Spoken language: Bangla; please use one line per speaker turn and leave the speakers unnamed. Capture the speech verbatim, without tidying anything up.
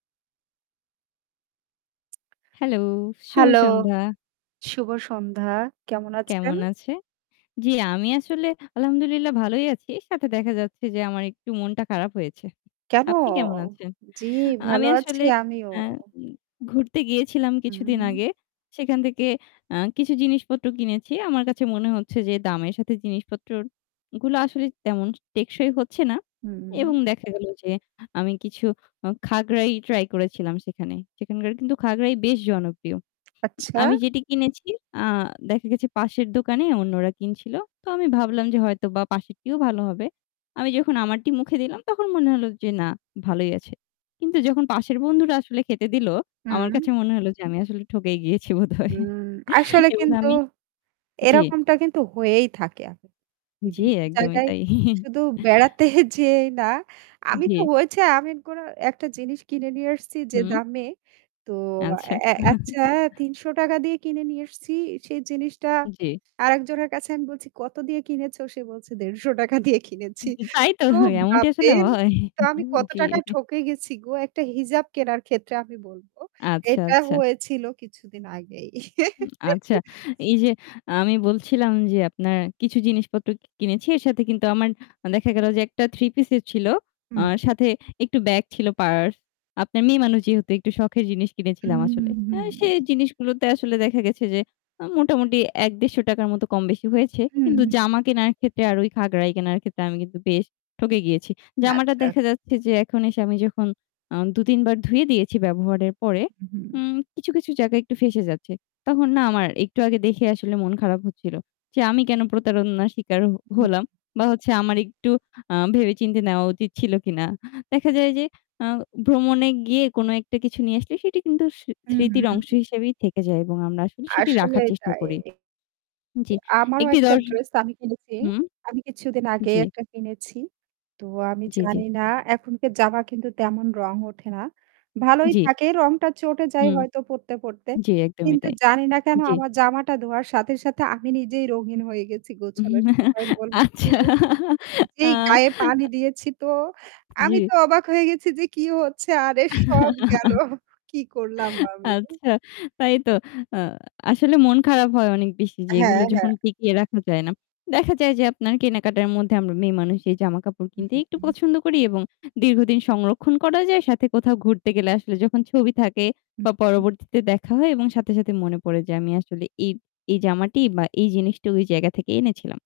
হ্যালো, শুভ
হ্যালো,
সন্ধ্যা।
শুভ সন্ধ্যা কেমন আছেন?
কেমন আছে? জি আমি আসলে আলহামদুলিল্লাহ ভালোই আছি। এর সাথে দেখা যাচ্ছে যে আমার একটু মনটা খারাপ হয়েছে।
কেন?
আপনি কেমন আছেন?
জ্বি,
আমি
ভালো আছি
আসলে
আমিও।
অ্যা ঘুরতে গিয়েছিলাম কিছুদিন
হুম।
আগে। সেখান থেকে আ কিছু জিনিসপত্র কিনেছি। আমার কাছে মনে হচ্ছে যে দামের সাথে জিনিসপত্রর গুলো আসলে তেমন টেকসই হচ্ছে না। এবং
হুম।
দেখা গেল যে আমি কিছু আ- খাগড়াই ট্রাই করেছিলাম সেখানে। সেখানকার কিন্তু খাগড়াই বেশ জনপ্রিয়।
আচ্ছা।
আমি যেটি কিনেছি আ দেখা গেছে পাশের দোকানে অন্যরা কিনছিল। তো আমি ভাবলাম যে হয়তোবা পাশেরটিও ভালো হবে। আমি যখন আমারটি মুখে দিলাম তখন মনে হলো যে না ভালোই আছে। কিন্তু যখন পাশের বন্ধুরা আসলে খেতে দিলো আমার
হুম।
কাছে মনে হলো যে আমি আসলে ঠকেই গিয়েছি বোধহয়।
হুম, আসলে
এবং
কিন্তু
আমি জি।
এরকমটা কিন্তু হয়েই থাকে আ
জি,
বিভিন্ন
একদমই
জায়গায়
তাই।
শুধু বেড়াতে যেয়েই না, আমি তো
জি।
হয়েছে, আমি গরা একটা জিনিস কিনে নিয়ে এসছি যে
হুম।
দামে তো
আচ্ছা।
এ এ আচ্ছা তিনশ টাকা দিয়ে কিনে নিয়ে এসেছি। সেই জিনিসটা
জি।
আরেকজনের কাছে আমি বলছি কত দিয়ে কিনেছ? সে বলছে "দেড়শো টাকা দিয়ে কিনেছি।"
তাই হয় তো
তো
এমনটি আসলে
ভাববেন
হয়।
তো আমি কত
জি।
টাকায় ঠকে গেছি গো? একটা হিজাব কেনার ক্ষেত্রে আমি বলবো।
আচ্ছা,
এটা
আচ্ছা।
হয়েছিল কিছুদিন আগেই।
উম আচ্ছা, এই যে আমি বলছিলাম যে আপনার কিছু জিনিসপত্র কি কিনেছি এর সাথে কিন্তু আমার দেখা গেল যে একটা three পিসও ছিল।
হু,
আর
হু।
সাথে একটু ব্যাগ ছিল পার্স। আপনার মেয়ে মানুষ যেহেতু একটু শখের জিনিস কিনেছিলাম
হুম,
আসলে।
হুম, হুম।
অ্যা সেই জিনিসগুলোতে আসলে দেখা গেছে যে আ মোটামুটি এক-দেড়শো টাকার মতো কম-বেশি হয়েছে।
হু,
কিন্তু
হু।
জামা কেনার ক্ষেত্রে আর ওই খাগড়াই কেনার ক্ষেত্রে আমি কিন্তু বেশ ঠকে গিয়েছি। জামাটা
আচ্ছা।
দেখা যাচ্ছে যে এখন এসে আমি যখন আ দু-তিন বার ধুয়ে দিয়েছি ব্যবহারের পরে
হু, হু।
উম কিছু, কিছু জায়গায় একটু ফেঁসে যাচ্ছে। তখন না আমার একটু আগে দেখে আসলে মন খারাপ হচ্ছিল। যে আমি কেন প্রতারণা স্বীকার হ
হুম।
হলাম বা হচ্ছে আমার একটু আ ভেবে-চিন্তে নেওয়া উচিত ছিল কিনা। দেখা যায় যে আ ভ্রমণে গিয়ে কোনো একটা কিছু নিয়ে আসলে সেটি কিন্তু সি
হু, হু,
স্মৃতির অংশ
হু।
হিসেবেই থেকে যায়। এবং আমরা আসলে সেটি রাখার
আসলেই
চেষ্টা
তাই।
করি। জি
আমারও
একটি
একটা
দর্শ
ড্রেস আমি কিনেছি।
হুম।
আমি কিছুদিন আগেই
জি।
একটা কিনেছি। তো আমি
জি, জি।
জানি না এখনকার জামা কিন্তু তেমন রং ওঠে না। ভালই
জি।
থাকে রংটা চটে যায়
হুম।
হয়তো পড়তে, পড়তে।
জি, একদমই
কিন্তু
তাই।
জানি না কেন
জি।
আমার জামাটা ধোয়ার সাথে, সাথে আমি নিজেই রঙিন হয়ে গেছি গোছানোর
হুম
সময় বলবো কি
আচ্ছা, আ
যেই গায়ে পানি
আ
দিয়েছি তো, আমি তো
জি।
অবাক হয়ে গেছি যে কি হচ্ছে আরে সব গেলো। কি করলাম আমি।
আচ্ছা তাই তো। আ আসলে মন খারাপ হয় অনেক বেশি যে
হ্যাঁ,
এগুলো
হ্যাঁ।
যখন টিকিয়ে রাখা যায় না। দেখা যায় যে আপনার কেনাকাটার মধ্যে আমরা মেয়েমানুষ এই জামাকাপড়
হু,
কিনতে
হু,
একটু
হু।
পছন্দ করি এবং দীর্ঘদিন সংরক্ষণ করা যায় সাথে কোথাও ঘুরতে গেলে আসলে যখন ছবি থাকে তা
[unintelligible]
পরবর্তীতে দেখা হয় এবং সাথে, সাথে মনে পড়ে যে আমি আসলে এই, এই জামাটি বা এই জিনিসটা ওই জায়গা থেকে এনেছিলাম।